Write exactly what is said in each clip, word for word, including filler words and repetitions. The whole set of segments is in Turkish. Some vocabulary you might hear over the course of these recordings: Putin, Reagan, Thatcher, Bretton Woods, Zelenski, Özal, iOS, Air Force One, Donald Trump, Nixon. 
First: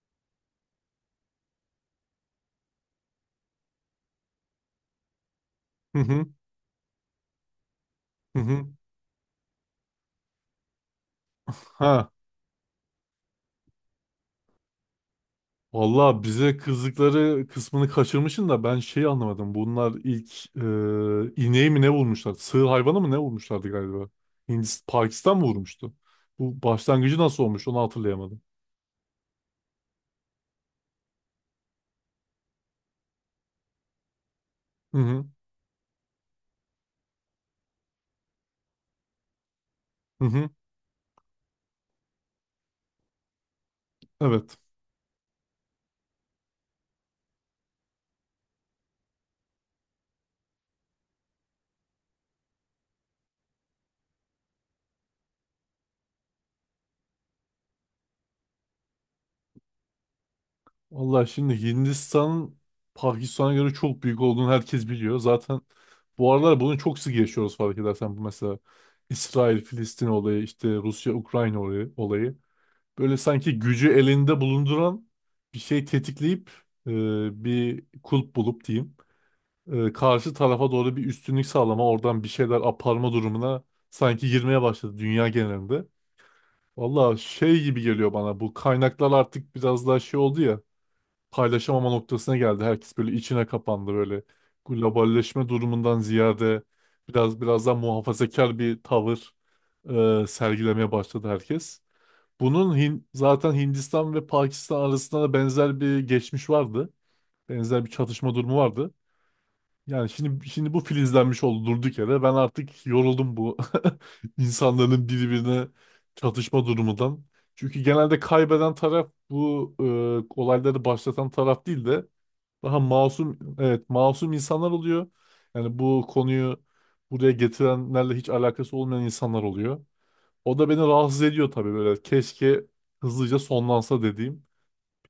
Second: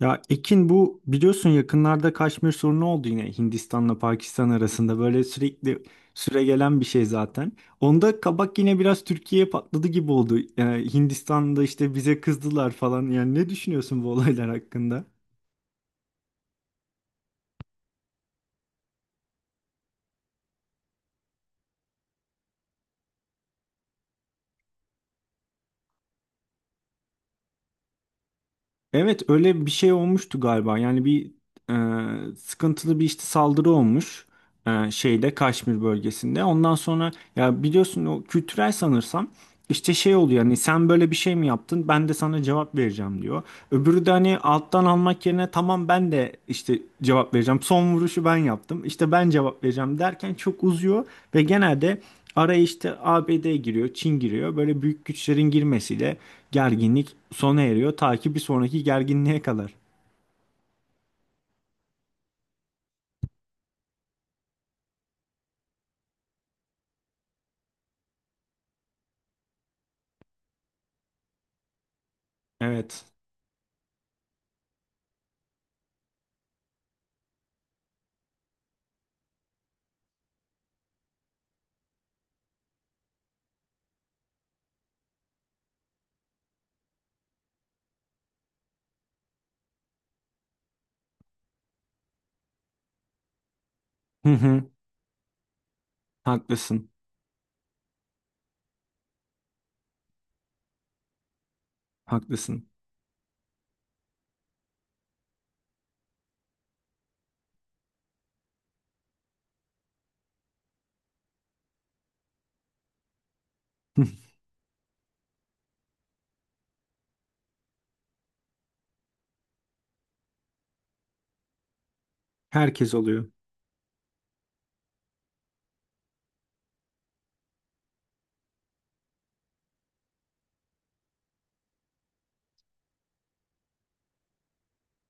Ya Ekin bu biliyorsun yakınlarda Kaşmir sorunu oldu yine Hindistan'la Pakistan arasında böyle sürekli Hı hı süre gelen bir şey zaten. Onda hı kabak hı. yine biraz Türkiye'ye patladı gibi oldu. Ee, Hindistan'da işte Ha. bize kızdılar falan. Yani ne düşünüyorsun bu olaylar hakkında? Valla bize kızdıkları kısmını kaçırmışsın da ben şeyi anlamadım. Bunlar ilk e, ineği mi ne vurmuşlar? Sığır hayvanı mı ne vurmuşlardı galiba? Hindistan, Pakistan mı vurmuştu? Bu başlangıcı nasıl olmuş onu hatırlayamadım. Evet öyle bir şey olmuştu galiba. Yani bir e, sıkıntılı bir işte saldırı olmuş e, Hı hı şeyde Kaşmir bölgesinde. Ondan sonra ya biliyorsun o kültürel sanırsam. İşte şey hı oluyor hı. hani sen böyle bir şey mi yaptın ben de sana cevap vereceğim diyor. Öbürü de hani Evet. alttan almak yerine tamam ben de işte cevap vereceğim. Son vuruşu ben yaptım işte ben cevap vereceğim derken çok uzuyor ve genelde araya işte A B D giriyor, Çin giriyor, böyle büyük güçlerin girmesiyle gerginlik sona eriyor ta ki bir sonraki gerginliğe kadar. Valla şimdi Hindistan Pakistan'a göre çok büyük olduğunu herkes biliyor. Zaten bu aralar bunu çok sık yaşıyoruz fark edersen. Bu mesela İsrail-Filistin olayı, işte Rusya-Ukrayna olayı. olayı. Evet. Böyle sanki gücü elinde bulunduran bir şey tetikleyip e, bir kulp bulup diyeyim. E, karşı tarafa doğru bir üstünlük sağlama, oradan bir şeyler aparma durumuna sanki girmeye başladı dünya genelinde. Valla şey gibi geliyor bana, bu kaynaklar artık biraz daha şey oldu ya, paylaşamama noktasına geldi. Herkes böyle içine kapandı, böyle Hı hı. globalleşme durumundan ziyade Haklısın. biraz biraz daha muhafazakar bir tavır e, sergilemeye başladı herkes. Haklısın. Bunun Hin- zaten Hindistan ve Pakistan arasında da benzer bir geçmiş vardı. Benzer bir çatışma durumu vardı. Yani şimdi şimdi bu filizlenmiş oldu durduk yere. Ben artık yoruldum bu insanların birbirine çatışma durumundan. Çünkü genelde kaybeden taraf bu e, olayları başlatan taraf değil de daha Herkes oluyor. masum, evet, masum insanlar oluyor. Yani bu konuyu buraya getirenlerle hiç alakası olmayan insanlar oluyor. O da beni rahatsız ediyor tabii böyle. Keşke hızlıca sonlansa dediğim.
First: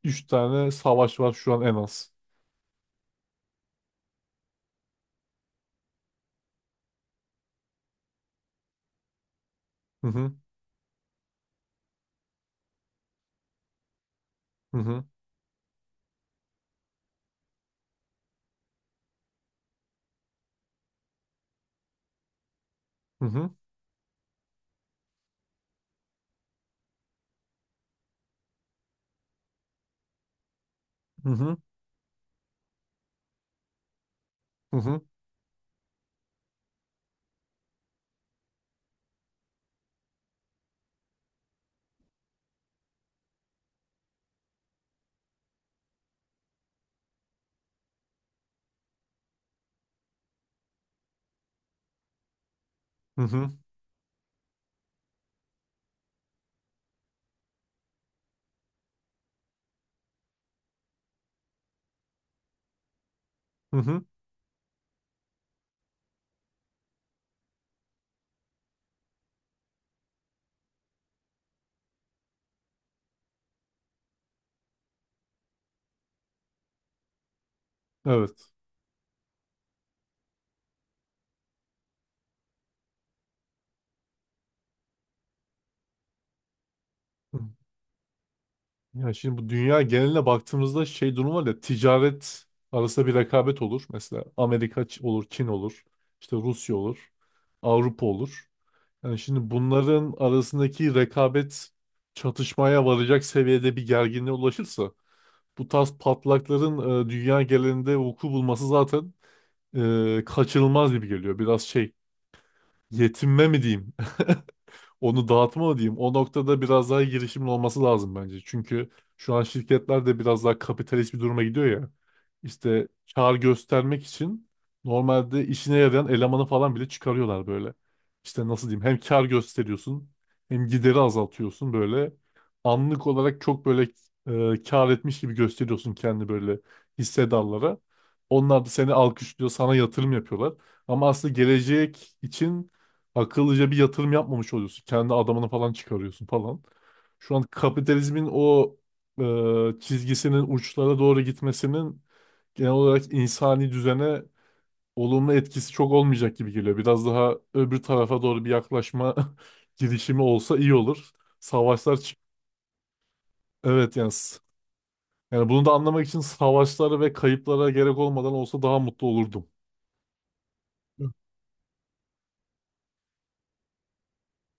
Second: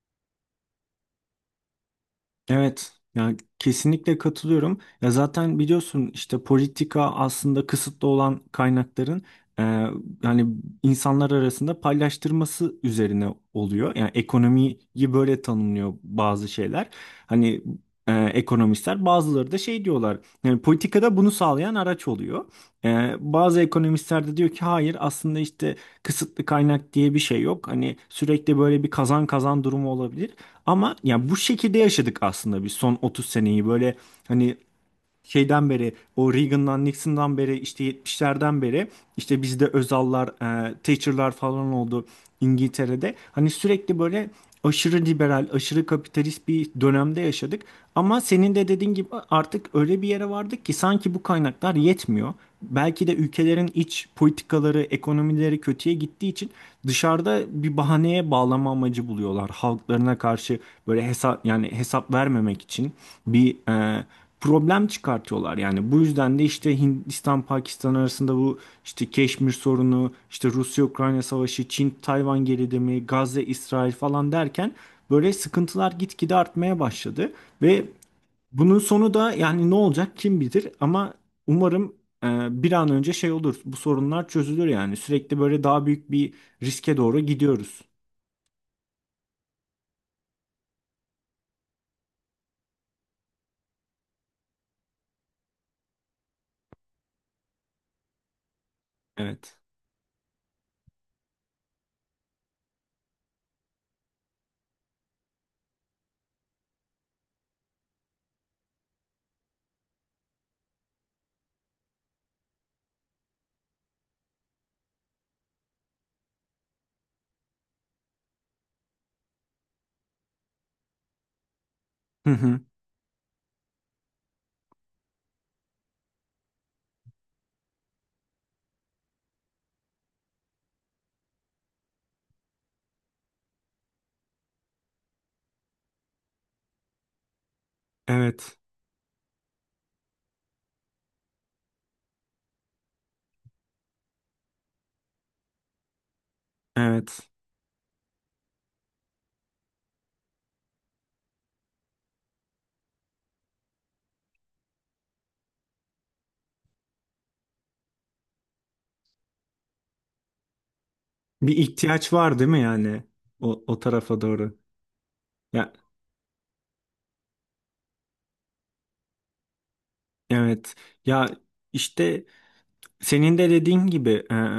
Üç tane savaş var şu an en az. Evet, yani kesinlikle katılıyorum. Ya zaten biliyorsun işte politika aslında kısıtlı olan kaynakların e, Hı hı yani insanlar arasında paylaştırması üzerine oluyor. Yani hı ekonomiyi hı böyle tanımlıyor bazı şeyler. Hani e, ekonomistler bazıları da şey diyorlar. Yani politikada bunu sağlayan araç oluyor. E, hı hı bazı ekonomistler de diyor ki hayır aslında işte kısıtlı kaynak diye bir şey yok. Hani sürekli böyle bir kazan kazan durumu olabilir. Ama ya bu hı şekilde yaşadık aslında biz son otuz seneyi, böyle hani hı hı hı şeyden beri, o Reagan'dan Nixon'dan beri, işte yetmişlerden beri. İşte bizde Özal'lar, e, Thatcher'lar falan oldu İngiltere'de. Hani sürekli böyle aşırı liberal, aşırı kapitalist bir dönemde yaşadık. Ama senin de dediğin gibi artık öyle bir yere vardık ki sanki bu kaynaklar yetmiyor. Belki de hı hı ülkelerin iç politikaları, ekonomileri kötüye gittiği için dışarıda bir bahaneye bağlama amacı buluyorlar. Halklarına karşı böyle hesap, yani hesap vermemek için bir hı e, hı. problem çıkartıyorlar. Yani bu yüzden de işte Hindistan Pakistan arasında bu işte Keşmir sorunu, işte Rusya-Ukrayna savaşı, Çin-Tayvan gerilimi, Gazze-İsrail falan derken böyle sıkıntılar gitgide artmaya başladı ve Evet. bunun sonu da yani ne olacak kim bilir, ama umarım e, bir an önce şey olur. Bu sorunlar çözülür yani. Sürekli böyle daha büyük bir riske doğru Hı. gidiyoruz. Ya şimdi bu dünya geneline baktığımızda şey durum var ya, ticaret arasında bir rekabet olur. Mesela Amerika Ç- olur, Çin olur, işte Rusya olur, Avrupa olur. Yani şimdi Evet. bunların arasındaki rekabet çatışmaya varacak seviyede bir gerginliğe ulaşırsa bu tarz patlakların e, dünya genelinde vuku bulması zaten e, kaçınılmaz gibi geliyor. Biraz şey, yetinme mi diyeyim? Onu dağıtma mı diyeyim. O noktada biraz daha girişimin olması lazım bence. Çünkü şu an şirketler de biraz daha kapitalist bir duruma gidiyor ya. Hı hı. İşte kar göstermek için normalde işine yarayan elemanı falan bile çıkarıyorlar böyle. İşte nasıl diyeyim, hem kar gösteriyorsun hem gideri azaltıyorsun böyle. Anlık olarak çok böyle e, kar etmiş gibi gösteriyorsun kendi böyle hissedarlara. Evet. Onlar da seni alkışlıyor, sana yatırım yapıyorlar. Ama aslında gelecek için akıllıca bir yatırım yapmamış oluyorsun. Kendi adamını falan çıkarıyorsun falan. Evet. Şu an kapitalizmin o e, çizgisinin uçlara doğru gitmesinin genel olarak insani düzene olumlu etkisi çok olmayacak gibi geliyor. Biraz daha öbür tarafa doğru bir yaklaşma girişimi olsa iyi olur. Bir Savaşlar ihtiyaç çık. var değil mi yani o, o Evet yani. tarafa s- doğru? Yani bunu da Ya, anlamak için savaşlara ve kayıplara gerek olmadan olsa daha mutlu olurdum. evet. Hı. Ya işte senin de dediğin gibi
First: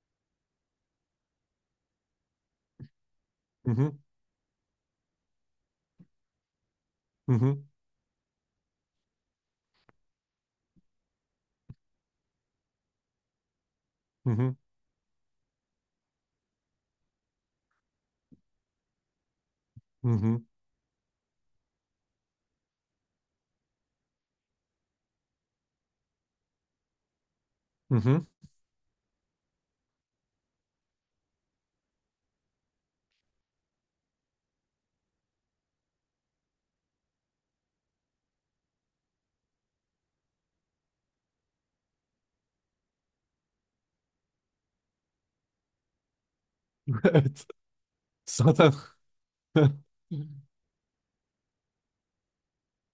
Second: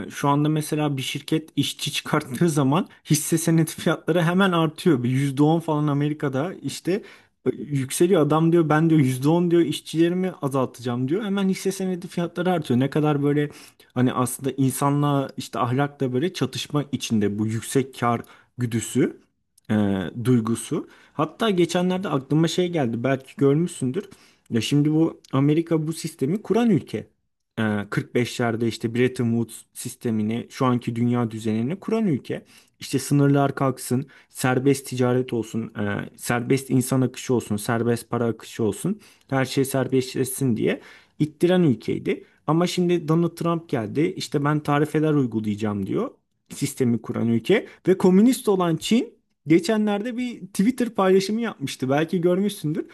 e, şu anda mesela bir şirket işçi çıkarttığı zaman hisse senedi Hı hı fiyatları hemen artıyor. Bir yüzde on falan Amerika'da işte hı e, hı yükseliyor. Adam diyor ben diyor yüzde on diyor işçilerimi azaltacağım diyor. Hemen hisse senedi fiyatları artıyor. Ne kadar böyle hani aslında hı insanla, işte ahlakla böyle çatışma içinde bu yüksek kar güdüsü, e, hı duygusu. Hatta geçenlerde aklıma şey geldi, belki görmüşsündür. Ya şimdi bu Amerika bu sistemi kuran ülke, e, hı hı. kırk beşlerde işte Bretton Woods sistemini, şu anki dünya düzenini kuran ülke. İşte sınırlar kalksın, serbest ticaret olsun, e, serbest insan akışı olsun, serbest para akışı olsun, her şey serbestleşsin diye ittiren ülkeydi. Ama şimdi Donald Trump geldi, işte ben tarifeler uygulayacağım diyor, sistemi kuran Evet. ülke. Ve komünist Zaten olan Çin geçenlerde bir Twitter paylaşımı yapmıştı. Belki görmüşsündür.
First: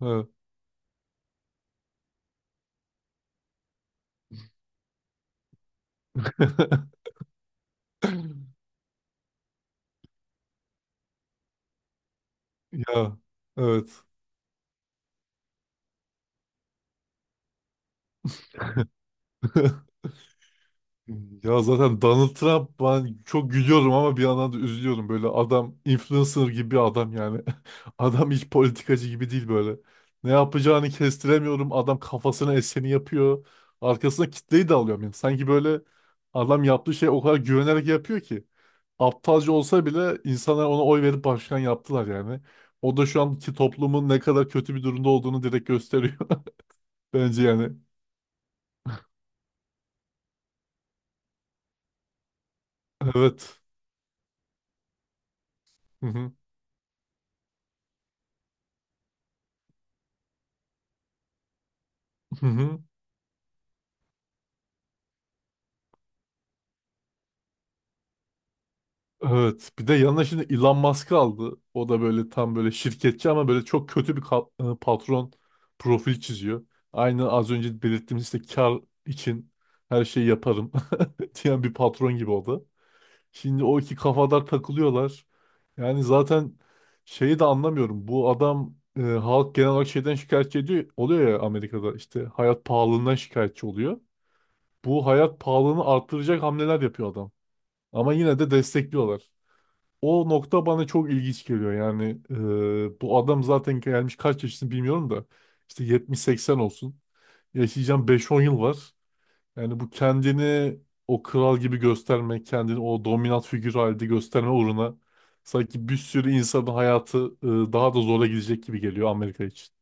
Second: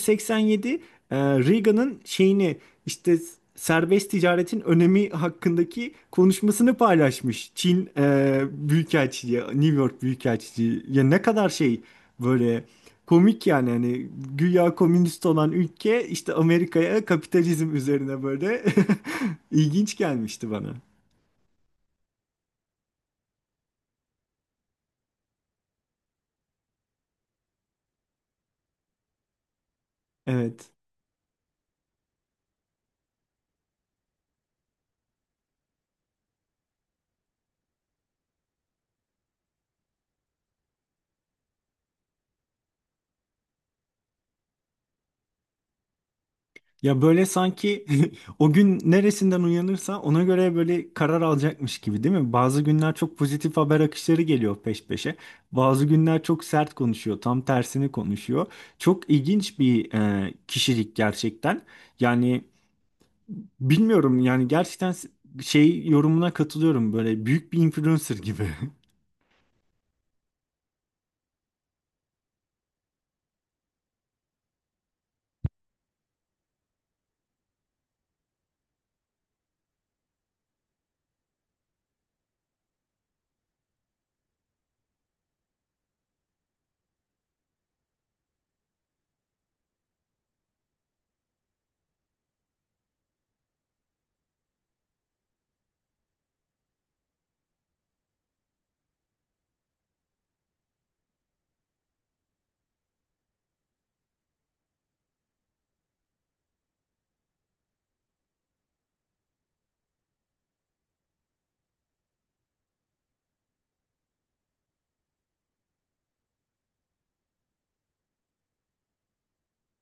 Ha. e, Reagan'ın şeyini, işte serbest ticaretin önemi hakkındaki konuşmasını paylaşmış. Çin e, Büyükelçiliği, New York Büyükelçiliği. Ya ne kadar şey, böyle Ya komik yani, evet. hani güya komünist olan ülke işte Amerika'ya kapitalizm üzerine böyle. ilginç gelmişti bana. Ya zaten Donald Trump, ben çok gülüyorum ama bir yandan da üzülüyorum. Böyle adam influencer gibi bir adam yani. Adam hiç politikacı gibi değil böyle. Ne Evet. yapacağını kestiremiyorum. Adam kafasına eseni yapıyor. Arkasına kitleyi de alıyor. Yani sanki böyle adam yaptığı şey o kadar güvenerek yapıyor ki. Aptalca olsa bile insanlar ona oy verip başkan yaptılar yani. O da şu anki toplumun ne kadar kötü bir durumda olduğunu direkt gösteriyor. Ya böyle Bence yani. sanki o gün neresinden uyanırsa ona göre böyle karar alacakmış gibi değil mi? Bazı günler çok pozitif Evet. haber akışları geliyor peş peşe. Bazı Hı günler hı. çok sert konuşuyor, tam tersini konuşuyor. Çok ilginç bir e, kişilik gerçekten. Yani Hı hı. bilmiyorum yani gerçekten, şey yorumuna katılıyorum, böyle büyük bir influencer gibi. Evet. Bir de yanına şimdi Elon Musk'ı aldı. O da böyle tam böyle şirketçi ama böyle çok kötü bir ka- e, patron profil çiziyor. Aynı az önce belirttiğimiz işte kar için her şeyi yaparım diyen bir patron gibi o da. Şimdi o iki kafadar takılıyorlar. Yani zaten şeyi de anlamıyorum. Bu adam e, halk genel olarak şeyden şikayetçi ediyor, oluyor ya, Amerika'da işte hayat pahalılığından şikayetçi oluyor. Bu hayat pahalılığını arttıracak hamleler yapıyor adam. Ama yine de destekliyorlar. O nokta bana çok ilginç geliyor. Yani e, bu adam zaten gelmiş, kaç yaşını bilmiyorum da işte yetmiş seksen olsun. Yaşayacağım beş-on yıl var. Yani bu kendini o kral gibi göstermek, kendini o dominant figür halinde gösterme uğruna sanki bir sürü insanın hayatı e, daha da zora gidecek gibi geliyor Amerika için.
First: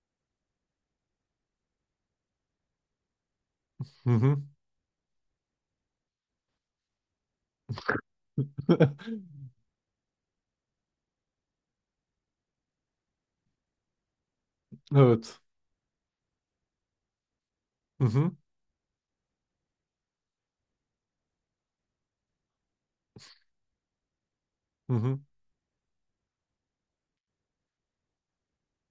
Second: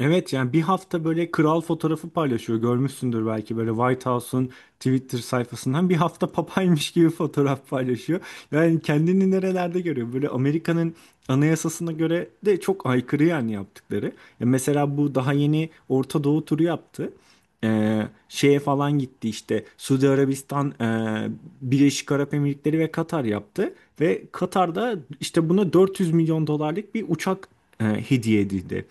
Evet yani bir hafta böyle kral fotoğrafı paylaşıyor. Görmüşsündür belki böyle White Hı hı. House'un Twitter sayfasından bir hafta papaymış gibi fotoğraf paylaşıyor. Yani kendini nerelerde görüyor? Böyle Amerika'nın anayasasına göre de çok aykırı yani yaptıkları. Ya mesela bu daha Evet. yeni Orta Doğu turu yaptı. Hı Ee, hı. şeye falan gitti, işte Suudi Arabistan, e, Birleşik Arap Emirlikleri ve Katar yaptı. Ve Hı Katar'da hı. işte buna dört yüz milyon dolarlık bir uçak e, hediye edildi.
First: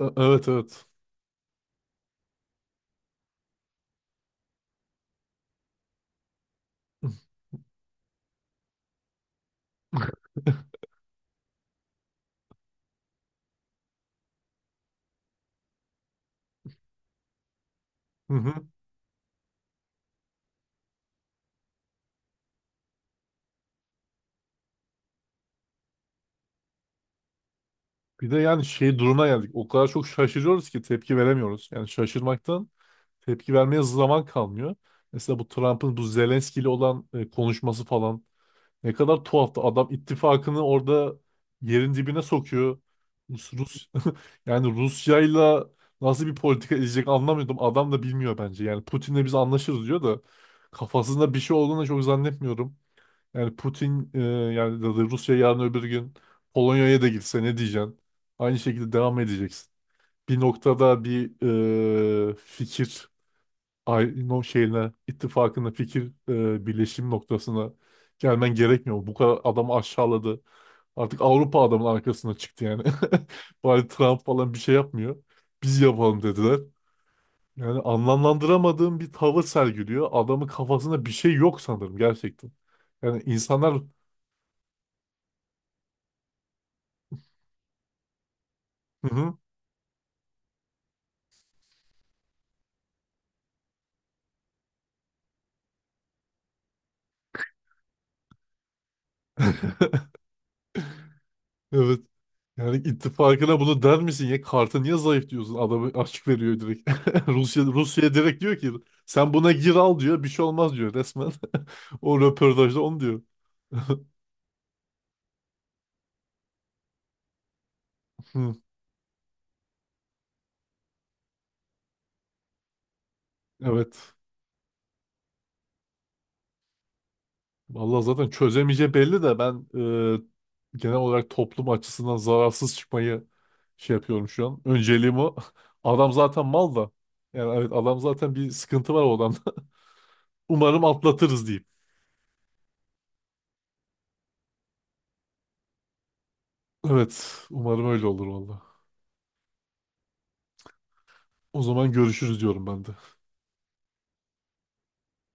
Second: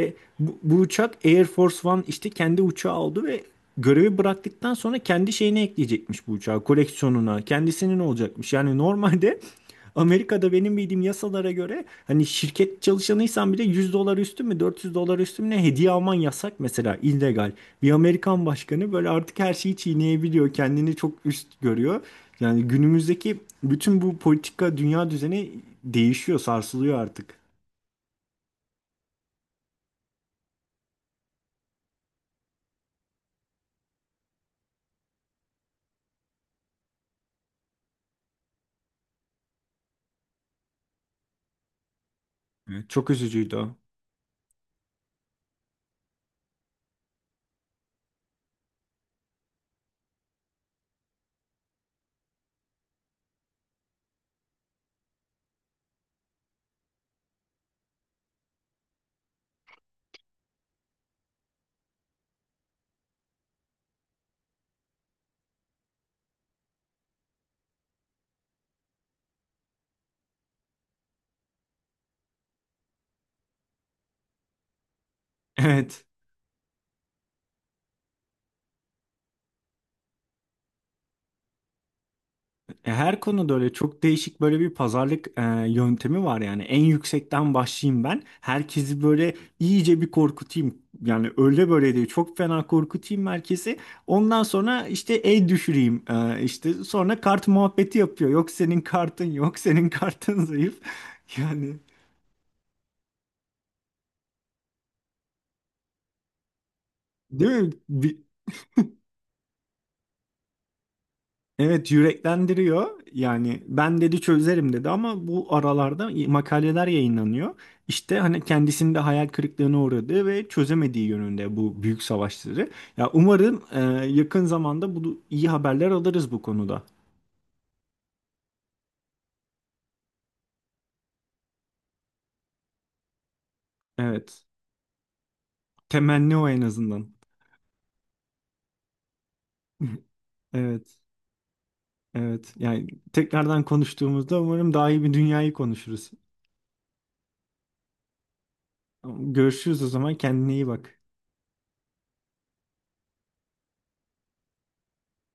E- Evet bu, bu evet. uçak Air Force One, işte kendi uçağı oldu ve görevi bıraktıktan sonra kendi şeyine ekleyecekmiş bu uçağı, koleksiyonuna, kendisinin olacakmış. Yani normalde Amerika'da benim bildiğim yasalara göre hani şirket çalışanıysan bile yüz dolar üstü mü, dört yüz dolar üstü mü ne, hediye alman yasak mesela, illegal. Bir Hı Amerikan hı. başkanı böyle artık her şeyi çiğneyebiliyor, kendini çok üst görüyor. Yani günümüzdeki bütün bu politika dünya düzeni değişiyor, sarsılıyor artık. Bir de yani şey duruma geldik. O kadar çok şaşırıyoruz ki tepki veremiyoruz. Yani şaşırmaktan tepki vermeye zaman kalmıyor. Mesela bu Trump'ın bu Zelenski ile olan e, konuşması falan ne kadar tuhaftı. Adam ittifakını orada yerin dibine sokuyor. Evet. Çok Rus, üzücüydü o. Rus yani Rusya'yla nasıl bir politika izleyecek anlamıyordum. Adam da bilmiyor bence. Yani Putin'le biz anlaşırız diyor da kafasında bir şey olduğunu da çok zannetmiyorum. Yani Putin e, yani da da Rusya yarın öbür gün Polonya'ya da gitse ne diyeceksin? Aynı şekilde devam edeceksin. Bir noktada bir e, fikir ay- no şeyine ittifakına fikir e, birleşim noktasına gelmen gerekmiyor mu? Bu kadar adamı aşağıladı. Artık Avrupa adamın arkasına çıktı yani. Bari Trump falan bir şey yapmıyor. Biz Evet. yapalım dediler. Yani anlamlandıramadığım bir tavır sergiliyor. Adamın kafasında bir şey yok sanırım gerçekten. E, Her Yani konuda öyle insanlar. çok değişik böyle bir pazarlık e, yöntemi var yani. En yüksekten başlayayım ben. Herkesi Hı böyle hı. iyice bir korkutayım. Yani öyle böyle değil. Çok fena korkutayım herkesi. Ondan sonra işte el düşüreyim. E, işte sonra kart muhabbeti yapıyor. Yok senin kartın yok. Senin kartın zayıf. Yani Evet. Yani ittifakına bunu der misin ya? Kartı niye zayıf diyorsun? Adamı açık veriyor direkt. değil Rusya, mi? Rusya Bir- direkt diyor ki sen buna gir al, diyor. Bir şey olmaz, diyor resmen. Evet O röportajda yüreklendiriyor. onu diyor. Yani ben dedi çözerim dedi, ama bu aralarda makaleler yayınlanıyor. İşte hani Hı. kendisinin de hayal kırıklığına uğradığı ve çözemediği yönünde bu büyük savaşları. Ya umarım e, Evet. yakın zamanda bu iyi haberler alırız bu konuda. Vallahi zaten çözemeyeceği belli de ben e, genel olarak toplum açısından zararsız çıkmayı şey yapıyorum Evet. şu an. Önceliğim o. Adam Temenni zaten o en mal da. azından. Yani evet, adam zaten bir sıkıntı var o adamda. Umarım Evet. atlatırız diyeyim. Evet. Yani tekrardan konuştuğumuzda umarım daha iyi bir dünyayı konuşuruz. Evet. Umarım öyle olur vallahi. Görüşürüz o zaman. Kendine iyi bak. O zaman görüşürüz diyorum ben de.